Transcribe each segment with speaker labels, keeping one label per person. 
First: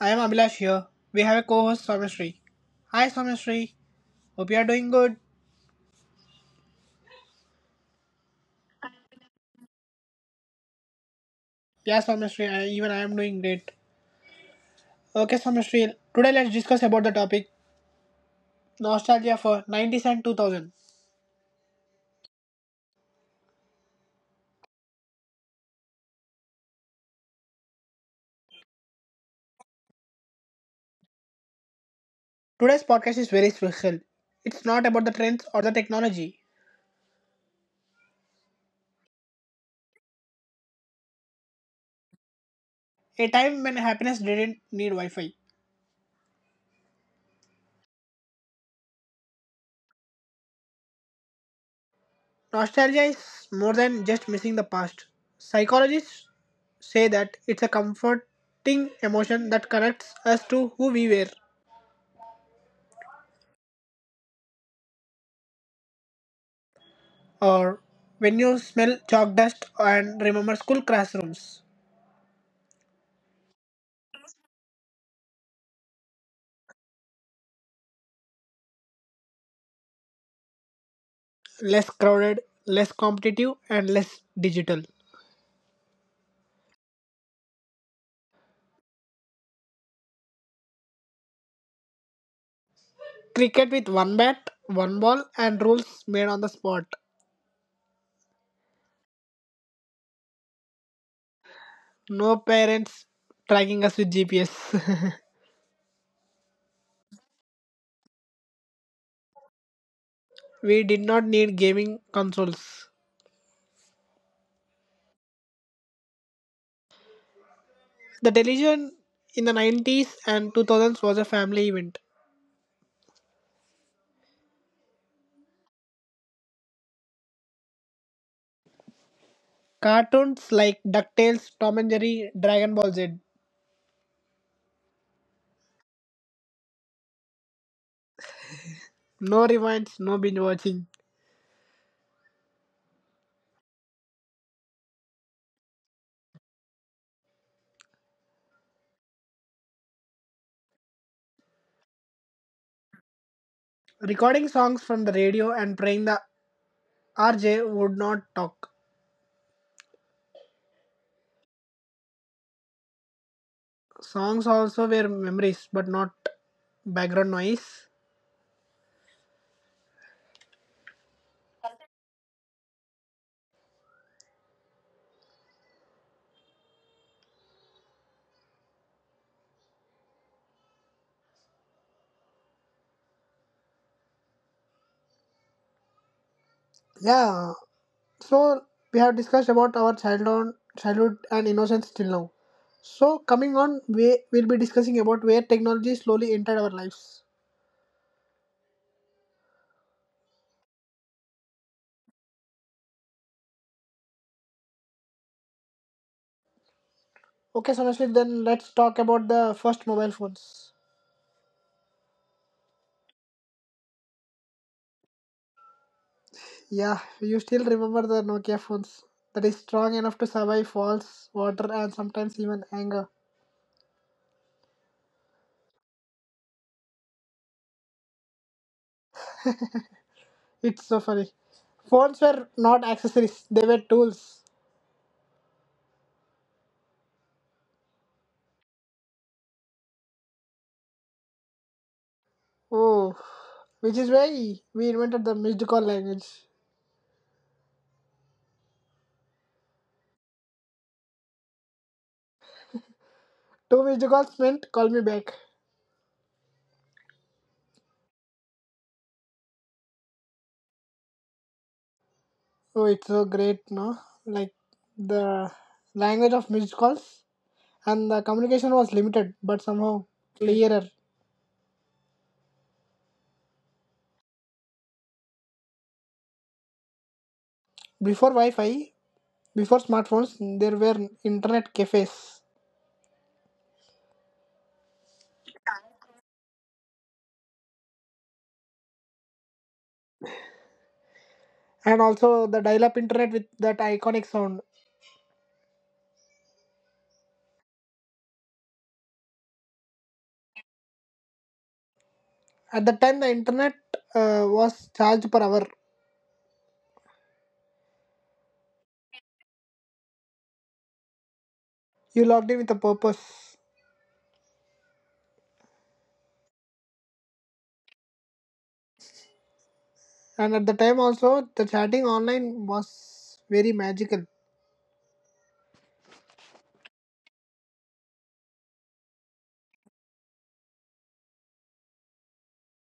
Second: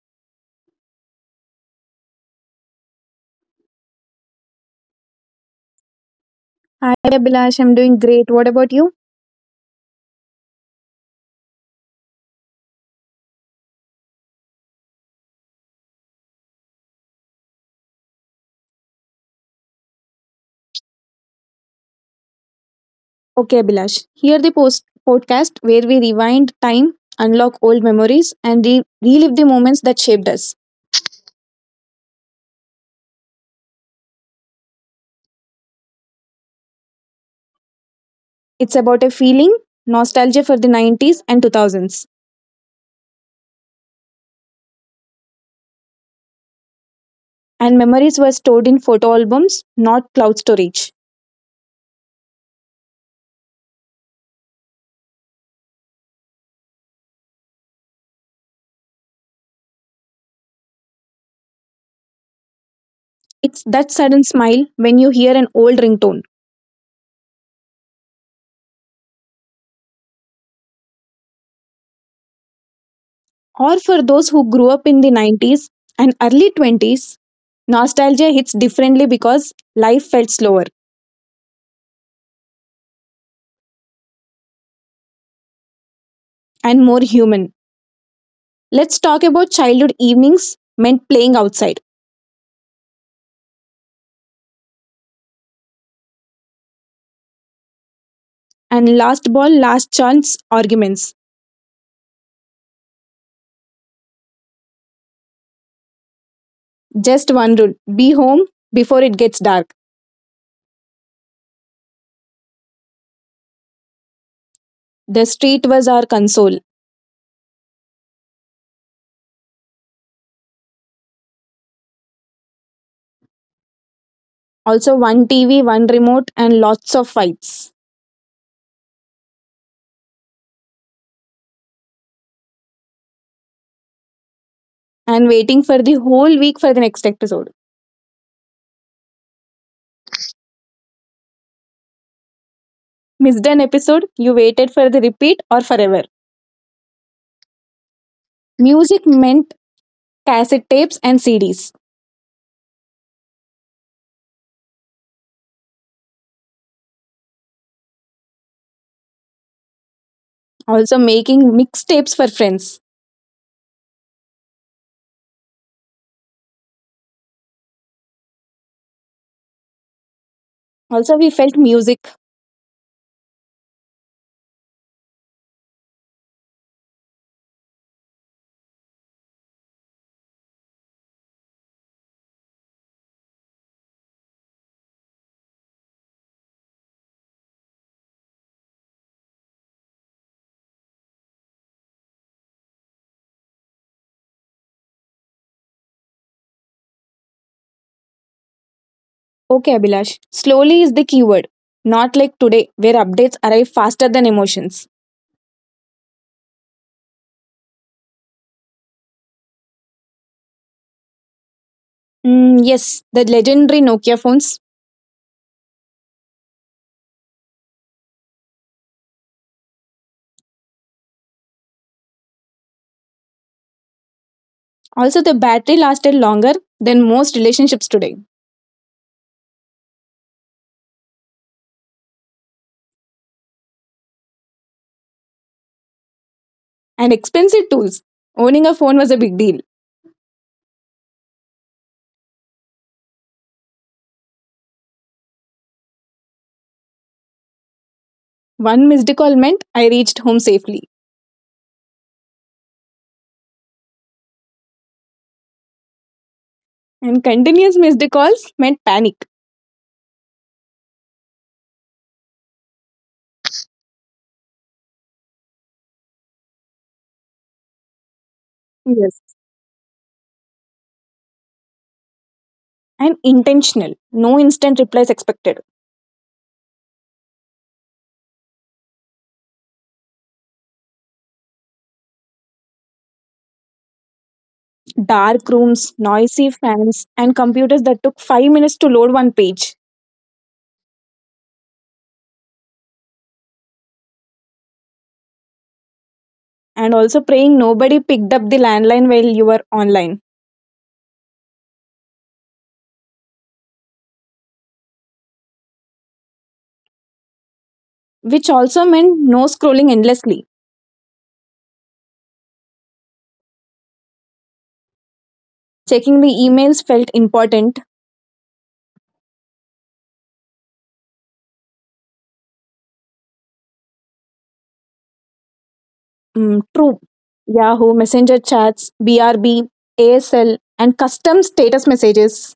Speaker 1: I am Abhilash here. We have a co-host Swamishri. Hi Swamishri, hope you are doing good.
Speaker 2: Hi, Abhilash. I'm doing great. What about you?
Speaker 1: Yeah Swamishri, even I am doing great. Okay Swamishri, today let's discuss about the topic nostalgia for 90s and 2000.
Speaker 2: Okay, Abhilash. Here the post podcast where we rewind time, unlock old memories, and relive the moments that shaped us.
Speaker 1: Today's podcast is very special. It's not about the trends or the technology.
Speaker 2: It's about a feeling, nostalgia for the 90s and 2000s,
Speaker 1: A time when happiness didn't need Wi-Fi.
Speaker 2: and memories were stored in photo albums, not cloud storage.
Speaker 1: Nostalgia is more than just missing the past. Psychologists say that it's a comforting emotion that connects us to who we were.
Speaker 2: It's that sudden smile when you hear an old ringtone.
Speaker 1: Or when you smell chalk dust and remember school classrooms,
Speaker 2: Or for those who grew up in the 90s and early 20s, nostalgia hits differently because life felt slower
Speaker 1: less crowded, less competitive, and less digital.
Speaker 2: and more human. Let's talk about childhood evenings meant playing outside
Speaker 1: Cricket with one bat, one ball, and rules made on the spot.
Speaker 2: and last ball, last chance arguments.
Speaker 1: No parents tracking us with GPS.
Speaker 2: Just one rule be home before it gets dark.
Speaker 1: We did not need gaming consoles.
Speaker 2: The street was our console.
Speaker 1: The television in the 90s and 2000s was a family event.
Speaker 2: Also, one TV, one remote, and lots of fights.
Speaker 1: Cartoons like DuckTales, Tom and Jerry, Dragon Ball Z.
Speaker 2: And waiting for the whole week for the next episode.
Speaker 1: No rewinds, no binge watching.
Speaker 2: Missed an episode, you waited for the repeat or forever. Music meant cassette tapes and CDs.
Speaker 1: Recording songs from the radio and praying the RJ would not talk.
Speaker 2: Also, making mixtapes for friends.
Speaker 1: Songs also were memories, but not background noise.
Speaker 2: Also, we felt music.
Speaker 1: Yeah, so we have discussed about our childhood and innocence till now. So coming on, we will be discussing about where technology slowly entered our lives.
Speaker 2: Okay, Abhilash. Slowly is the keyword. Not like today, where updates arrive faster than emotions.
Speaker 1: Okay, so Sonasli, then let's talk about the first mobile phones.
Speaker 2: Yes, the legendary Nokia phones.
Speaker 1: Yeah, you still remember the Nokia phones that is strong enough to survive falls, water, and sometimes even anger.
Speaker 2: Also, the battery lasted longer than most relationships today.
Speaker 1: It's so funny. Phones were not accessories, they were tools.
Speaker 2: And expensive tools. Owning a phone was a big deal.
Speaker 1: Oh, which is why we invented the missed call language.
Speaker 2: One missed call meant I reached home safely.
Speaker 1: Two missed calls meant call me back.
Speaker 2: And continuous missed calls meant panic.
Speaker 1: Oh, it's so great, no? Like the language of missed calls and the communication was limited but somehow
Speaker 2: Yes.
Speaker 1: clearer.
Speaker 2: And intentional. No instant replies expected.
Speaker 1: Before Wi Fi, Before smartphones, there were internet cafes
Speaker 2: Dark rooms, noisy fans, and computers that took 5 minutes to load one page.
Speaker 1: and also the dial-up internet with that iconic sound.
Speaker 2: And also praying nobody picked up the landline while you were online,
Speaker 1: At that time, the internet was charged per hour.
Speaker 2: which also meant no scrolling endlessly.
Speaker 1: You logged in with a purpose,
Speaker 2: Checking the emails felt important.
Speaker 1: and at the time also, the chatting online was very magical.
Speaker 2: True. Yahoo, Messenger chats, BRB, ASL, and custom status messages.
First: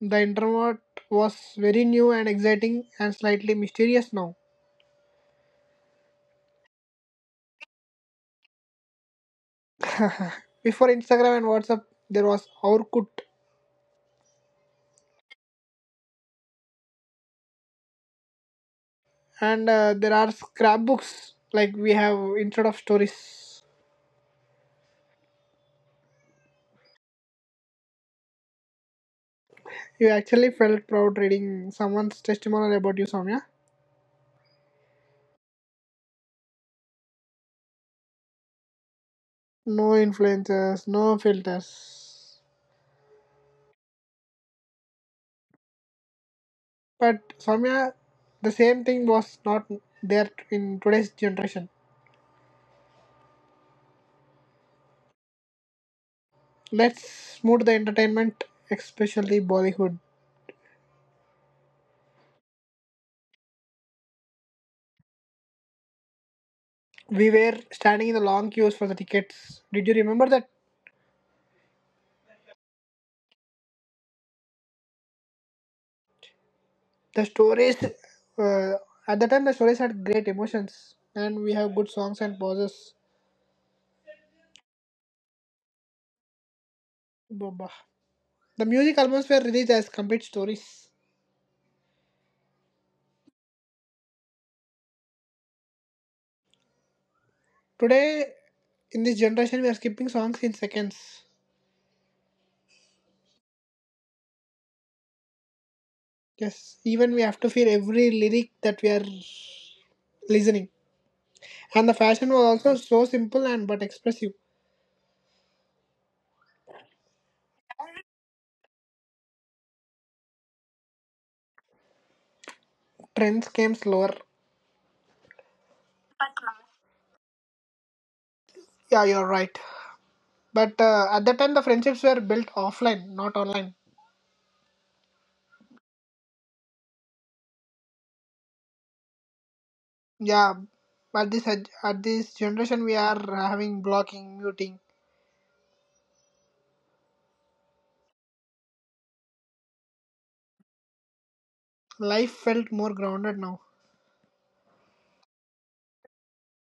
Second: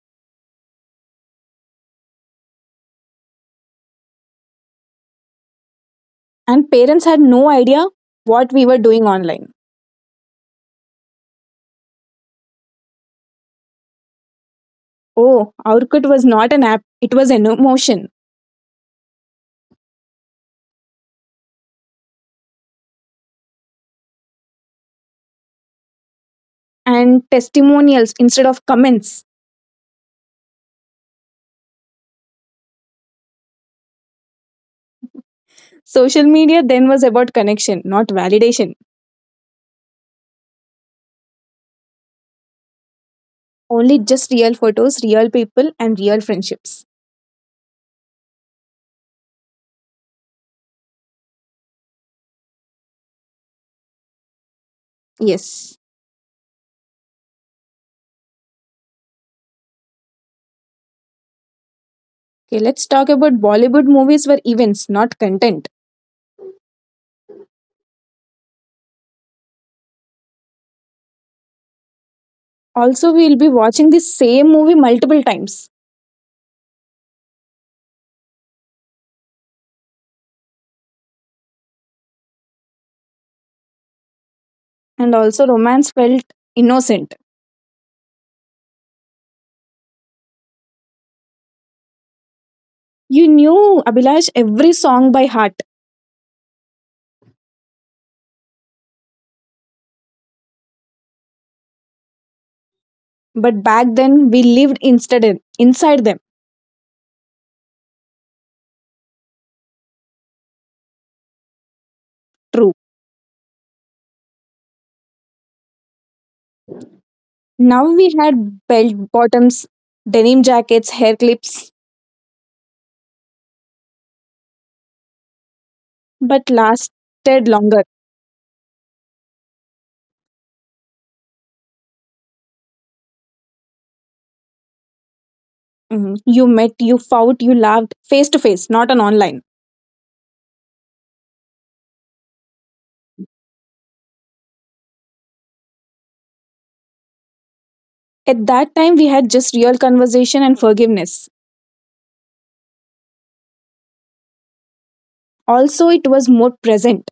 Speaker 1: The internet was very new and exciting and slightly mysterious now.
Speaker 2: And parents had no idea what we were doing online.
Speaker 1: Before Instagram and WhatsApp, there was Orkut,
Speaker 2: Oh, Aurkut was not an app, it was an emotion.
Speaker 1: and there are scrapbooks like we have instead of stories.
Speaker 2: And testimonials instead of comments.
Speaker 1: You actually felt proud reading someone's testimonial about you, Soumya.
Speaker 2: Social media then was about connection, not validation.
Speaker 1: No influences, no filters.
Speaker 2: Only just real photos, real people, and real friendships.
Speaker 1: But Soumya, the same thing was not there in today's generation.
Speaker 2: Yes.
Speaker 1: Let's move to the entertainment, especially Bollywood.
Speaker 2: Okay, let's talk about Bollywood movies were events, not content.
Speaker 1: We were standing in the long queues for the tickets. Did you remember that
Speaker 2: Also, we will be watching the same movie multiple times.
Speaker 1: the stories? Uh, at the time, the stories had great emotions, and we have good songs and pauses.
Speaker 2: And also, romance felt innocent.
Speaker 1: Baba. The music albums were released as complete stories.
Speaker 2: You knew Abhilash every song by heart,
Speaker 1: Today, in this generation, we are skipping songs in seconds.
Speaker 2: but back then we lived instead inside them.
Speaker 1: Yes, even we have to feel every lyric that we are listening. And the fashion
Speaker 2: True.
Speaker 1: was also so simple and but expressive.
Speaker 2: Now we had belt bottoms, denim jackets, hair clips,
Speaker 1: Trends came slower.
Speaker 2: but lasted longer.
Speaker 1: Yeah, you're right. But at that time, the friendships were built offline, not online.
Speaker 2: Mhm. You met, you fought, you laughed face to face, not on online.
Speaker 1: Yeah, at this at this generation, we are having blocking, muting.
Speaker 2: At that time, we had just real conversation and forgiveness.
Speaker 1: Life felt more grounded now.
Speaker 2: Also, it was more present.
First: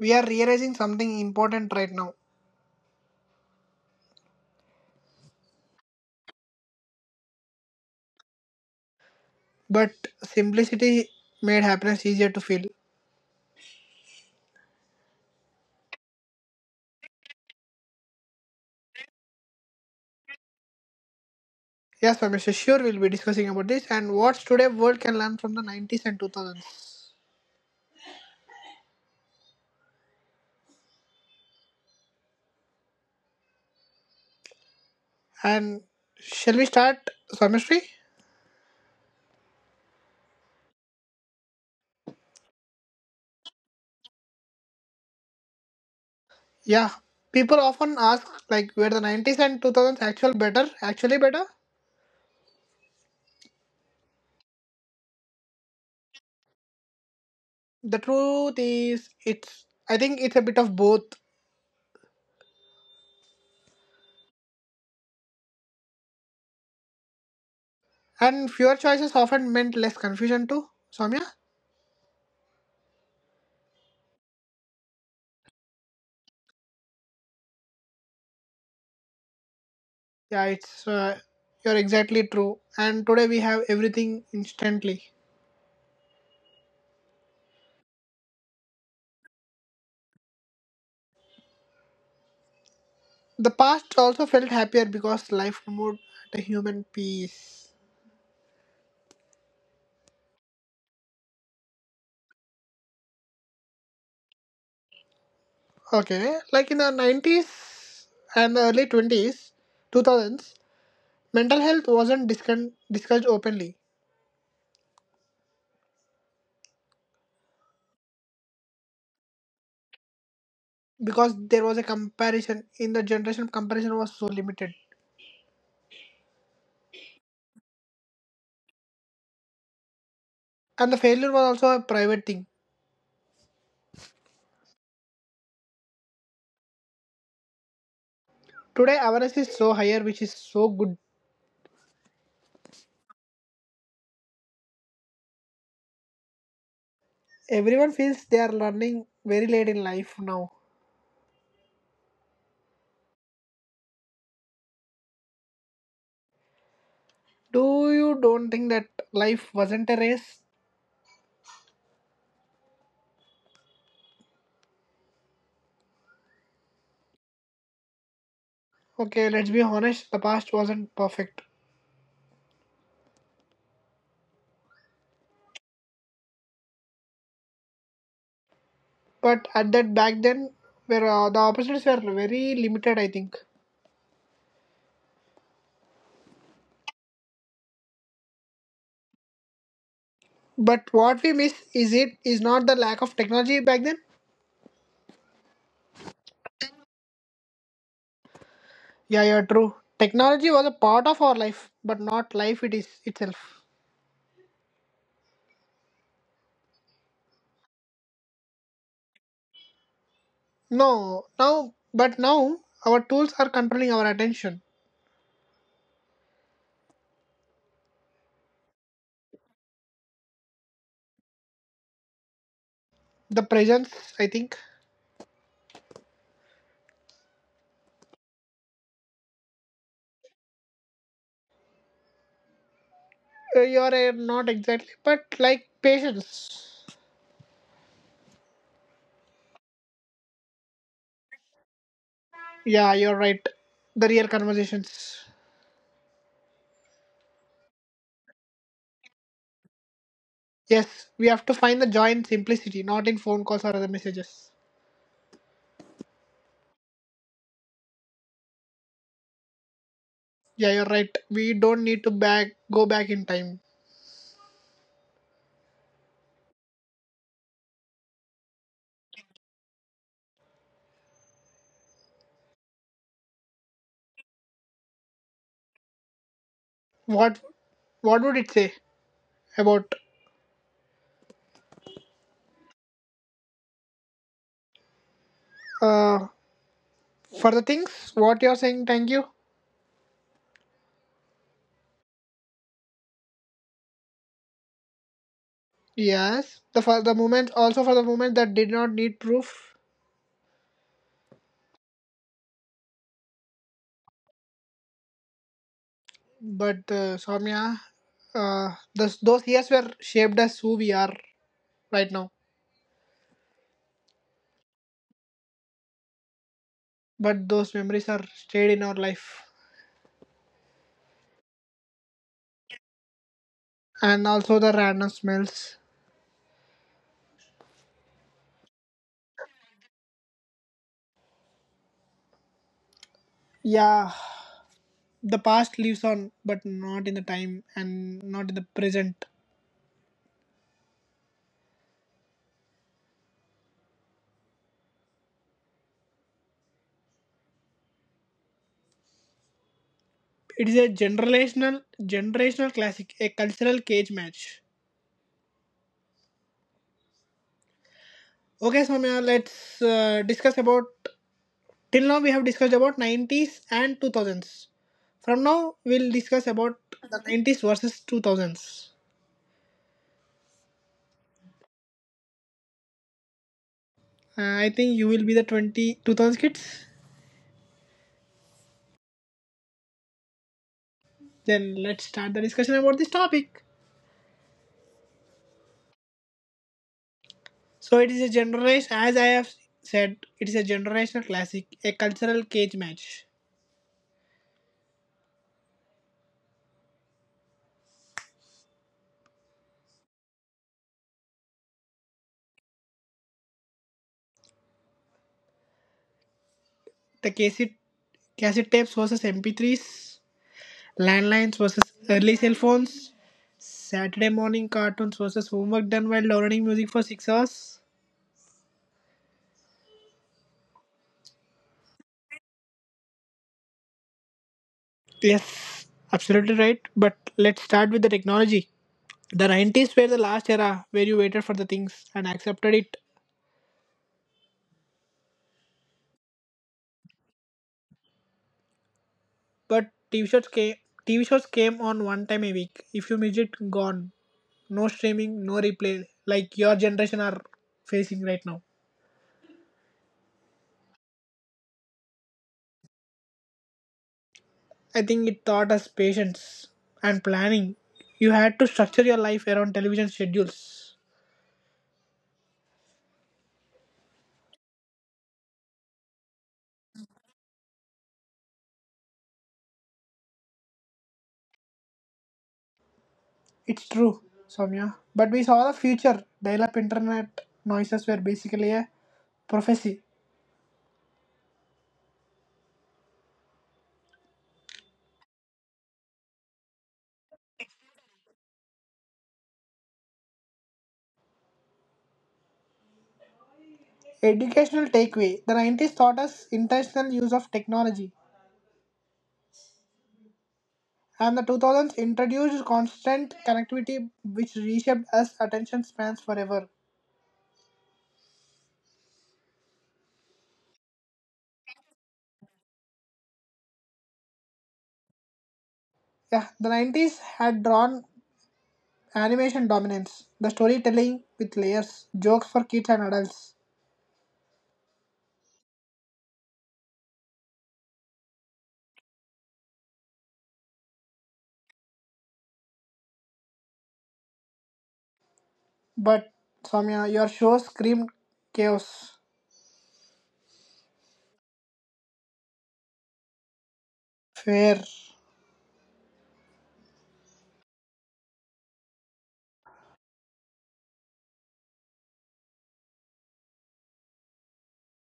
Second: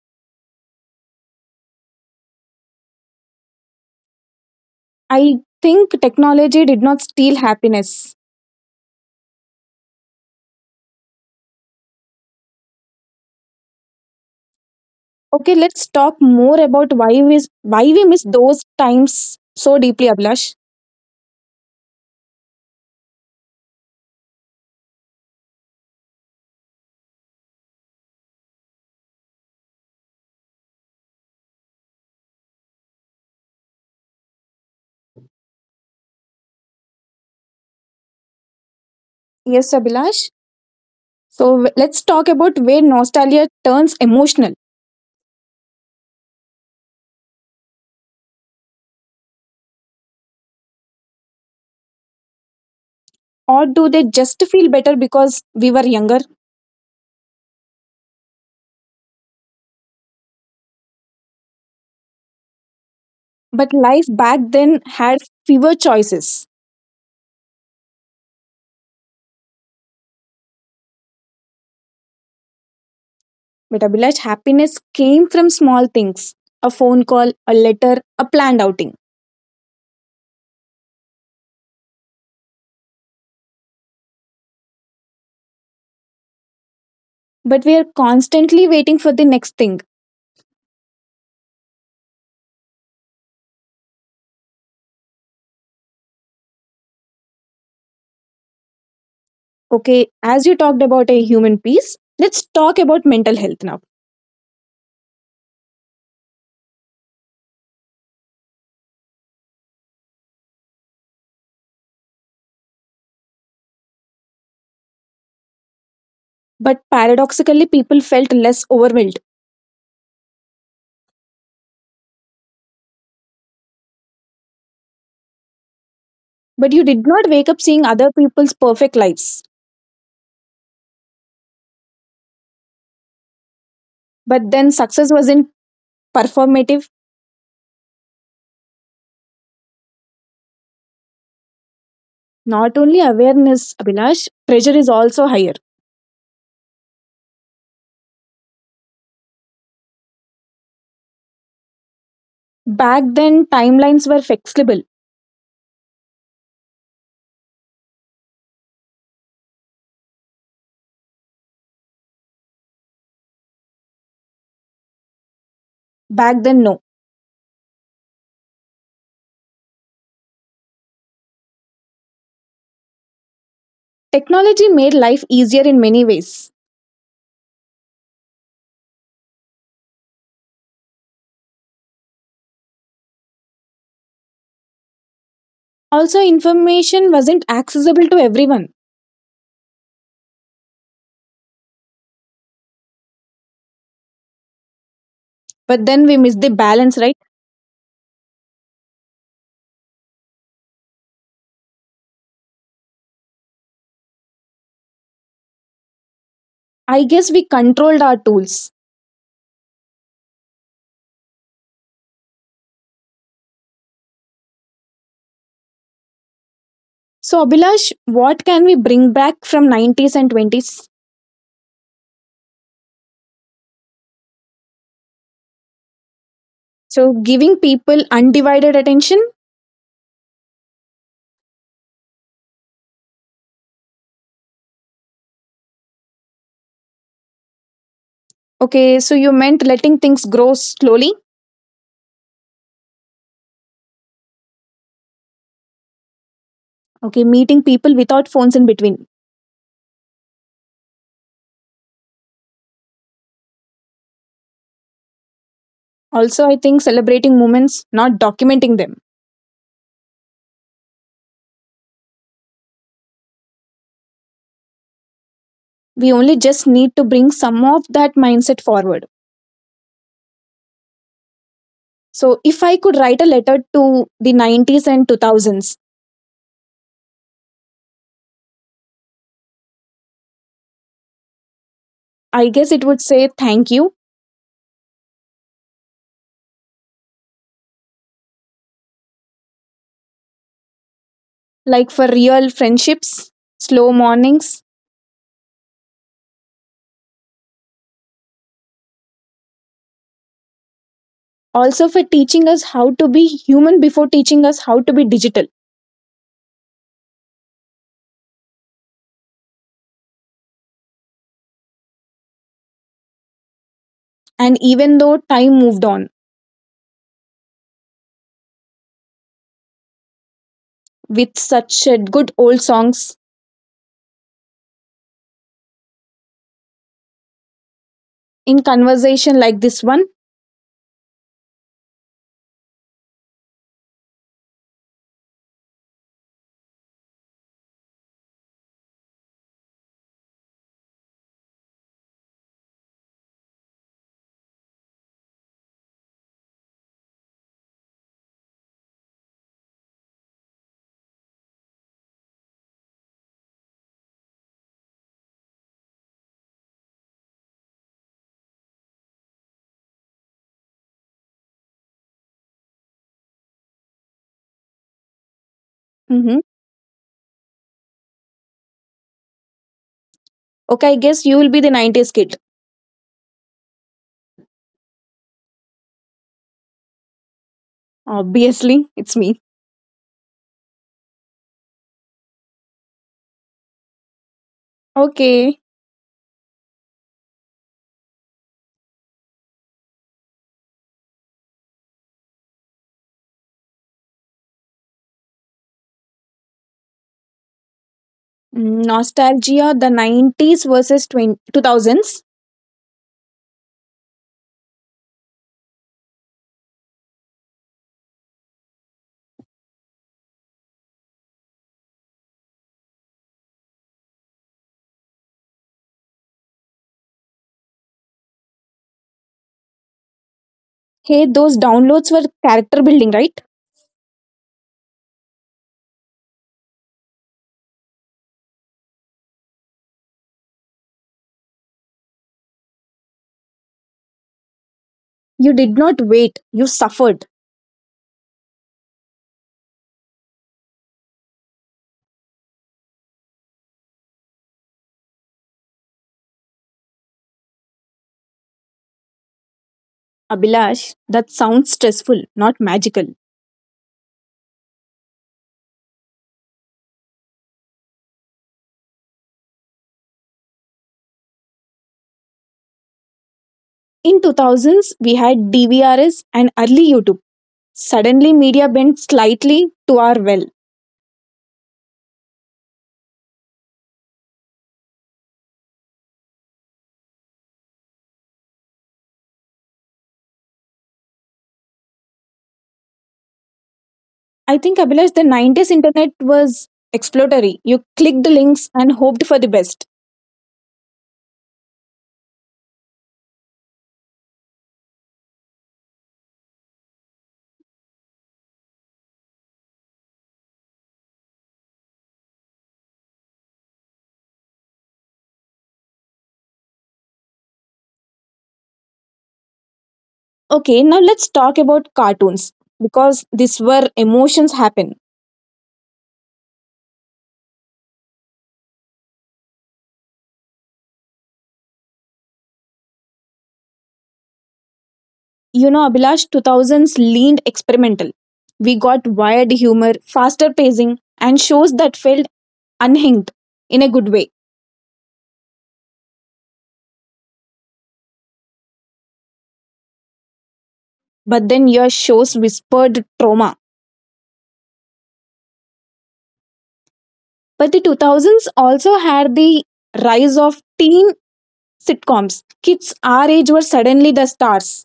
Speaker 1: We are realizing something important right now.
Speaker 2: I think technology did not steal happiness.
Speaker 1: But simplicity made happiness easier to feel.
Speaker 2: Okay, let's talk more about why we miss those times so deeply, Abhilash.
Speaker 1: Yes, sir, Mr. Sure, we'll be discussing about this and what's today world can learn from the 90s and 2000s. And shall we start, Swamishri?
Speaker 2: Yes, Abhilash. So let's talk about where nostalgia turns emotional,
Speaker 1: Yeah, people often ask like were the 90s and 2000s actually better?
Speaker 2: or do they just feel better because we were younger?
Speaker 1: The truth is, it's I think it's a bit of both,
Speaker 2: But life back then had fewer choices.
Speaker 1: and fewer choices often meant less confusion too. Soumya,
Speaker 2: But Abhilash, happiness came from small things a phone call, a letter, a planned outing.
Speaker 1: yeah, it's you're exactly true. And today we have everything instantly.
Speaker 2: But we are constantly waiting for the next thing.
Speaker 1: The past also felt happier because life moved at a human pace.
Speaker 2: Okay, as you talked about a human piece, let's talk about mental health now.
Speaker 1: Okay, like in the 90s and the early 2000s, mental health wasn't discussed openly
Speaker 2: But paradoxically, people felt less overwhelmed.
Speaker 1: because there was a comparison in the generation comparison was so limited
Speaker 2: But you did not wake up seeing other people's perfect lives.
Speaker 1: and the failure was also a private thing.
Speaker 2: But then success wasn't performative.
Speaker 1: Today awareness is so higher which is so good.
Speaker 2: Not only awareness, Abhilash, pressure is also higher.
Speaker 1: Everyone feels they are learning very late in life now.
Speaker 2: Back then, timelines were flexible.
Speaker 1: Do you don't think that life wasn't a race?
Speaker 2: Back then, no.
Speaker 1: Okay, let's be honest, the past wasn't perfect.
Speaker 2: Technology made life easier in many ways.
Speaker 1: But at that back then where the opportunities were very limited, I think.
Speaker 2: Also, information wasn't accessible to everyone.
Speaker 1: But what we miss is it is not the lack of technology back then.
Speaker 2: But then we missed the balance, right?
Speaker 1: Yeah, true. Technology was a part of our life, but not life it is itself.
Speaker 2: I guess we controlled our tools.
Speaker 1: No, now, but now our tools are controlling our attention.
Speaker 2: So, Abhilash, what can we bring back from 90s and 20s?
Speaker 1: The presence, I think.
Speaker 2: So, giving people undivided attention.
Speaker 1: You're not exactly, but like patience.
Speaker 2: Okay, so you meant letting things grow slowly.
Speaker 1: Yeah, you're right. The real conversations.
Speaker 2: Okay, meeting people without phones in between.
Speaker 1: Yes, we have to find the joy in simplicity, not in phone calls or other messages.
Speaker 2: Also, I think celebrating moments, not documenting them.
Speaker 1: Yeah, you're right. We don't need to back go back in time.
Speaker 2: We only just need to bring some of that mindset forward. So if I could write a letter to the 90s and 2000s,
Speaker 1: what what would it say about
Speaker 2: I guess it would say thank you,
Speaker 1: uh for the things what you're saying thank you
Speaker 2: like for real friendships, slow mornings,
Speaker 1: yes the for the moment also for the moment that did not need proof
Speaker 2: also for teaching us how to be human before teaching us how to be digital.
Speaker 1: but Soumya those years were shaped as who we are right now
Speaker 2: And even though time moved on
Speaker 1: but those memories are stayed in our life
Speaker 2: with such good old songs
Speaker 1: and also the random smells
Speaker 2: in conversation like this one,
Speaker 1: yeah the past lives on but not in the time and not in the present it is a generational classic a cultural cage match. Okay, Soumya, let's discuss about. Till now, we have discussed about 90s and 2000s. From now, we'll discuss
Speaker 2: hmm.
Speaker 1: about the 90s versus 2000s.
Speaker 2: Okay, I guess you will be the 90s kid.
Speaker 1: I think you will be the 20, 2000s kids.
Speaker 2: Obviously, it's me.
Speaker 1: Then let's start the discussion about this topic.
Speaker 2: Okay.
Speaker 1: So, it is a generation, as I have said, it is a generational classic, a cultural cage match.
Speaker 2: Nostalgia, the 90s versus 20, 2000s.
Speaker 1: The cassette tapes versus MP3s, landlines versus early cell phones, Saturday morning cartoons versus homework done while learning music for 6 hours.
Speaker 2: Hey, those downloads were character building, right?
Speaker 1: Yes, absolutely right. But let's start with the technology. The 90s were the last era where you waited for the things and accepted it.
Speaker 2: You did not wait, you suffered.
Speaker 1: But TV shows came on one time a week. If you missed it, gone. No streaming, no replay, like your generation are facing right now.
Speaker 2: Abhilash, that sounds stressful, not magical.
Speaker 1: I think it taught us patience and planning. You had to structure your life around television schedules.
Speaker 2: In 2000s, we had DVRs and early YouTube. Suddenly, media bent slightly to our will.
Speaker 1: It's true, Soumya. But we saw the future. Dial up internet noises were basically a prophecy.
Speaker 2: I think, Abhilash, the 90s internet was exploratory. You clicked the links and hoped for the best.
Speaker 1: Educational takeaway. The 90s taught us intentional use of technology, and the 2000s introduced constant connectivity, which reshaped us attention spans forever.
Speaker 2: Okay, now let's talk about cartoons because these were emotions happen.
Speaker 1: Yeah, the 90s had drawn animation dominance, the storytelling with layers, jokes for kids and adults.
Speaker 2: You know, Abhilash, 2000s leaned experimental. We got wired humor, faster pacing, and shows that felt unhinged in a good way.
Speaker 1: But Soumya, your show screamed chaos.
Speaker 2: But then your shows whispered trauma.
Speaker 1: Fair.
Speaker 2: But the 2000s also had the rise of teen sitcoms. Kids our age were suddenly the stars.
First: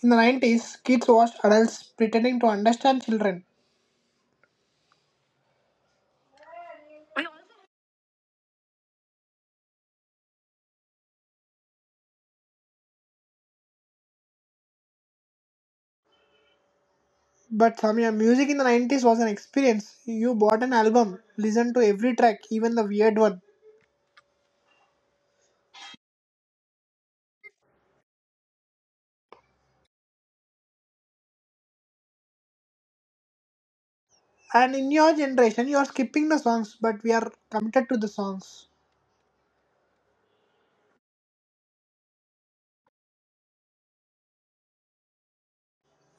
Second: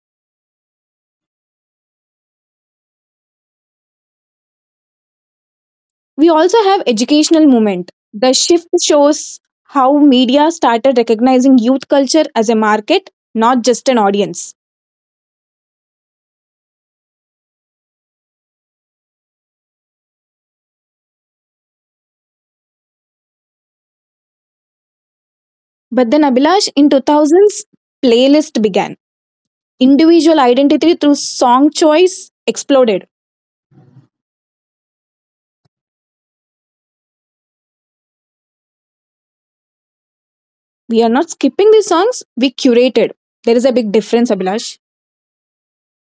Speaker 1: In the 90s, kids watched adults pretending to understand children.
Speaker 2: We also have educational movement. The shift shows how media started recognizing youth culture as a market, not just an audience.
Speaker 1: But Soumya, music in the 90s was an experience. You bought an album, listened to every track, even the weird one.
Speaker 2: But then, Abhilash, in 2000s, playlist began. Individual identity through song choice exploded.
Speaker 1: And in your generation, you are skipping the songs, but we are committed to the songs.
Speaker 2: We are not skipping the songs, we curated. There is a big difference, Abhilash.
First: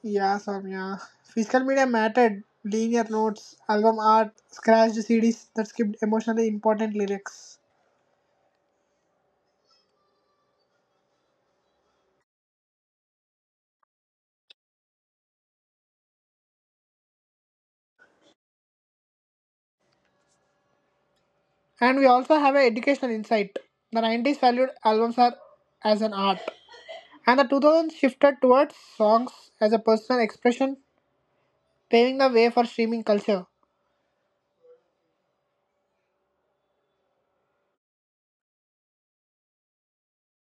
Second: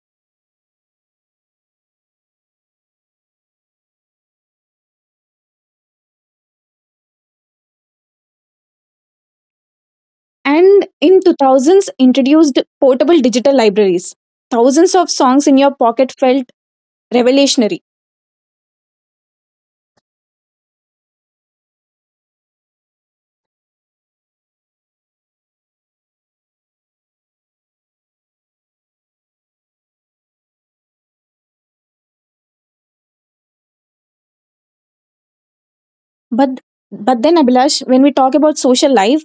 Speaker 1: Yeah, Soumya. Physical media mattered. Linear notes, album art, scratched CDs that skipped emotionally important lyrics.
Speaker 2: And in 2000s, introduced portable digital libraries. Thousands of songs in your pocket felt revolutionary.
Speaker 1: And we also have an educational insight. The 90s valued albums are as an art, and the 2000s shifted towards songs as a personal expression, paving the way for streaming culture.
Speaker 2: But but then, Abhilash, when we talk about social life,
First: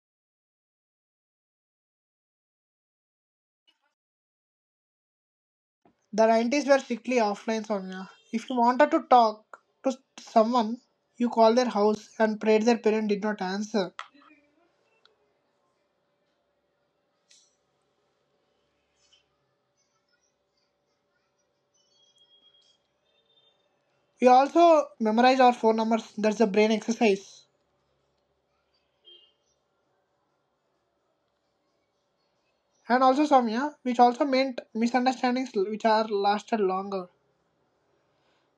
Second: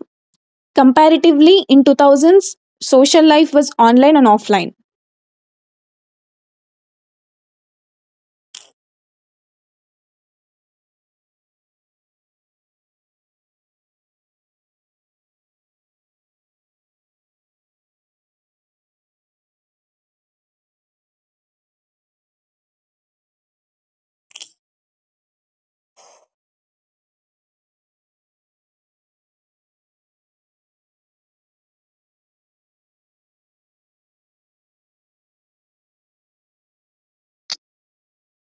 Speaker 2: comparatively in 2000s, social life was online and offline
Speaker 1: The 90s were strictly offline, Soumya. If you wanted to talk to someone, you called their house and prayed their parent did not answer. We also memorized our phone numbers, that's a brain exercise. And also, Soumya, which also meant misunderstandings which are lasted longer.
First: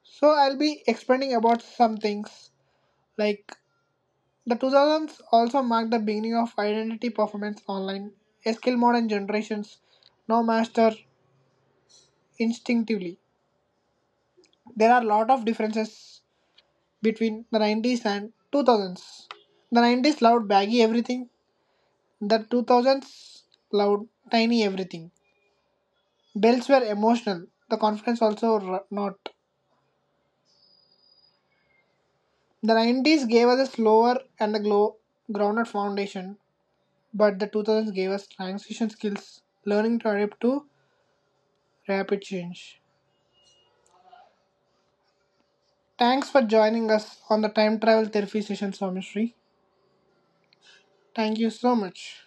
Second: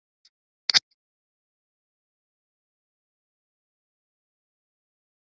Speaker 1: So I'll be explaining about some things. Like the 2000s also marked the beginning of identity performance online, a skill modern generations now master instinctively. There are a lot of differences between the 90s and 2000s. The 90s loved baggy everything, the 2000s loved tiny everything. Belts were emotional, the confidence also not. The 90s gave us a slower and a glow, grounded foundation, but the 2000s gave us transition skills, learning to adapt to rapid change. Thanks for joining us on the time travel therapy session, Swamishri. Thank you so much.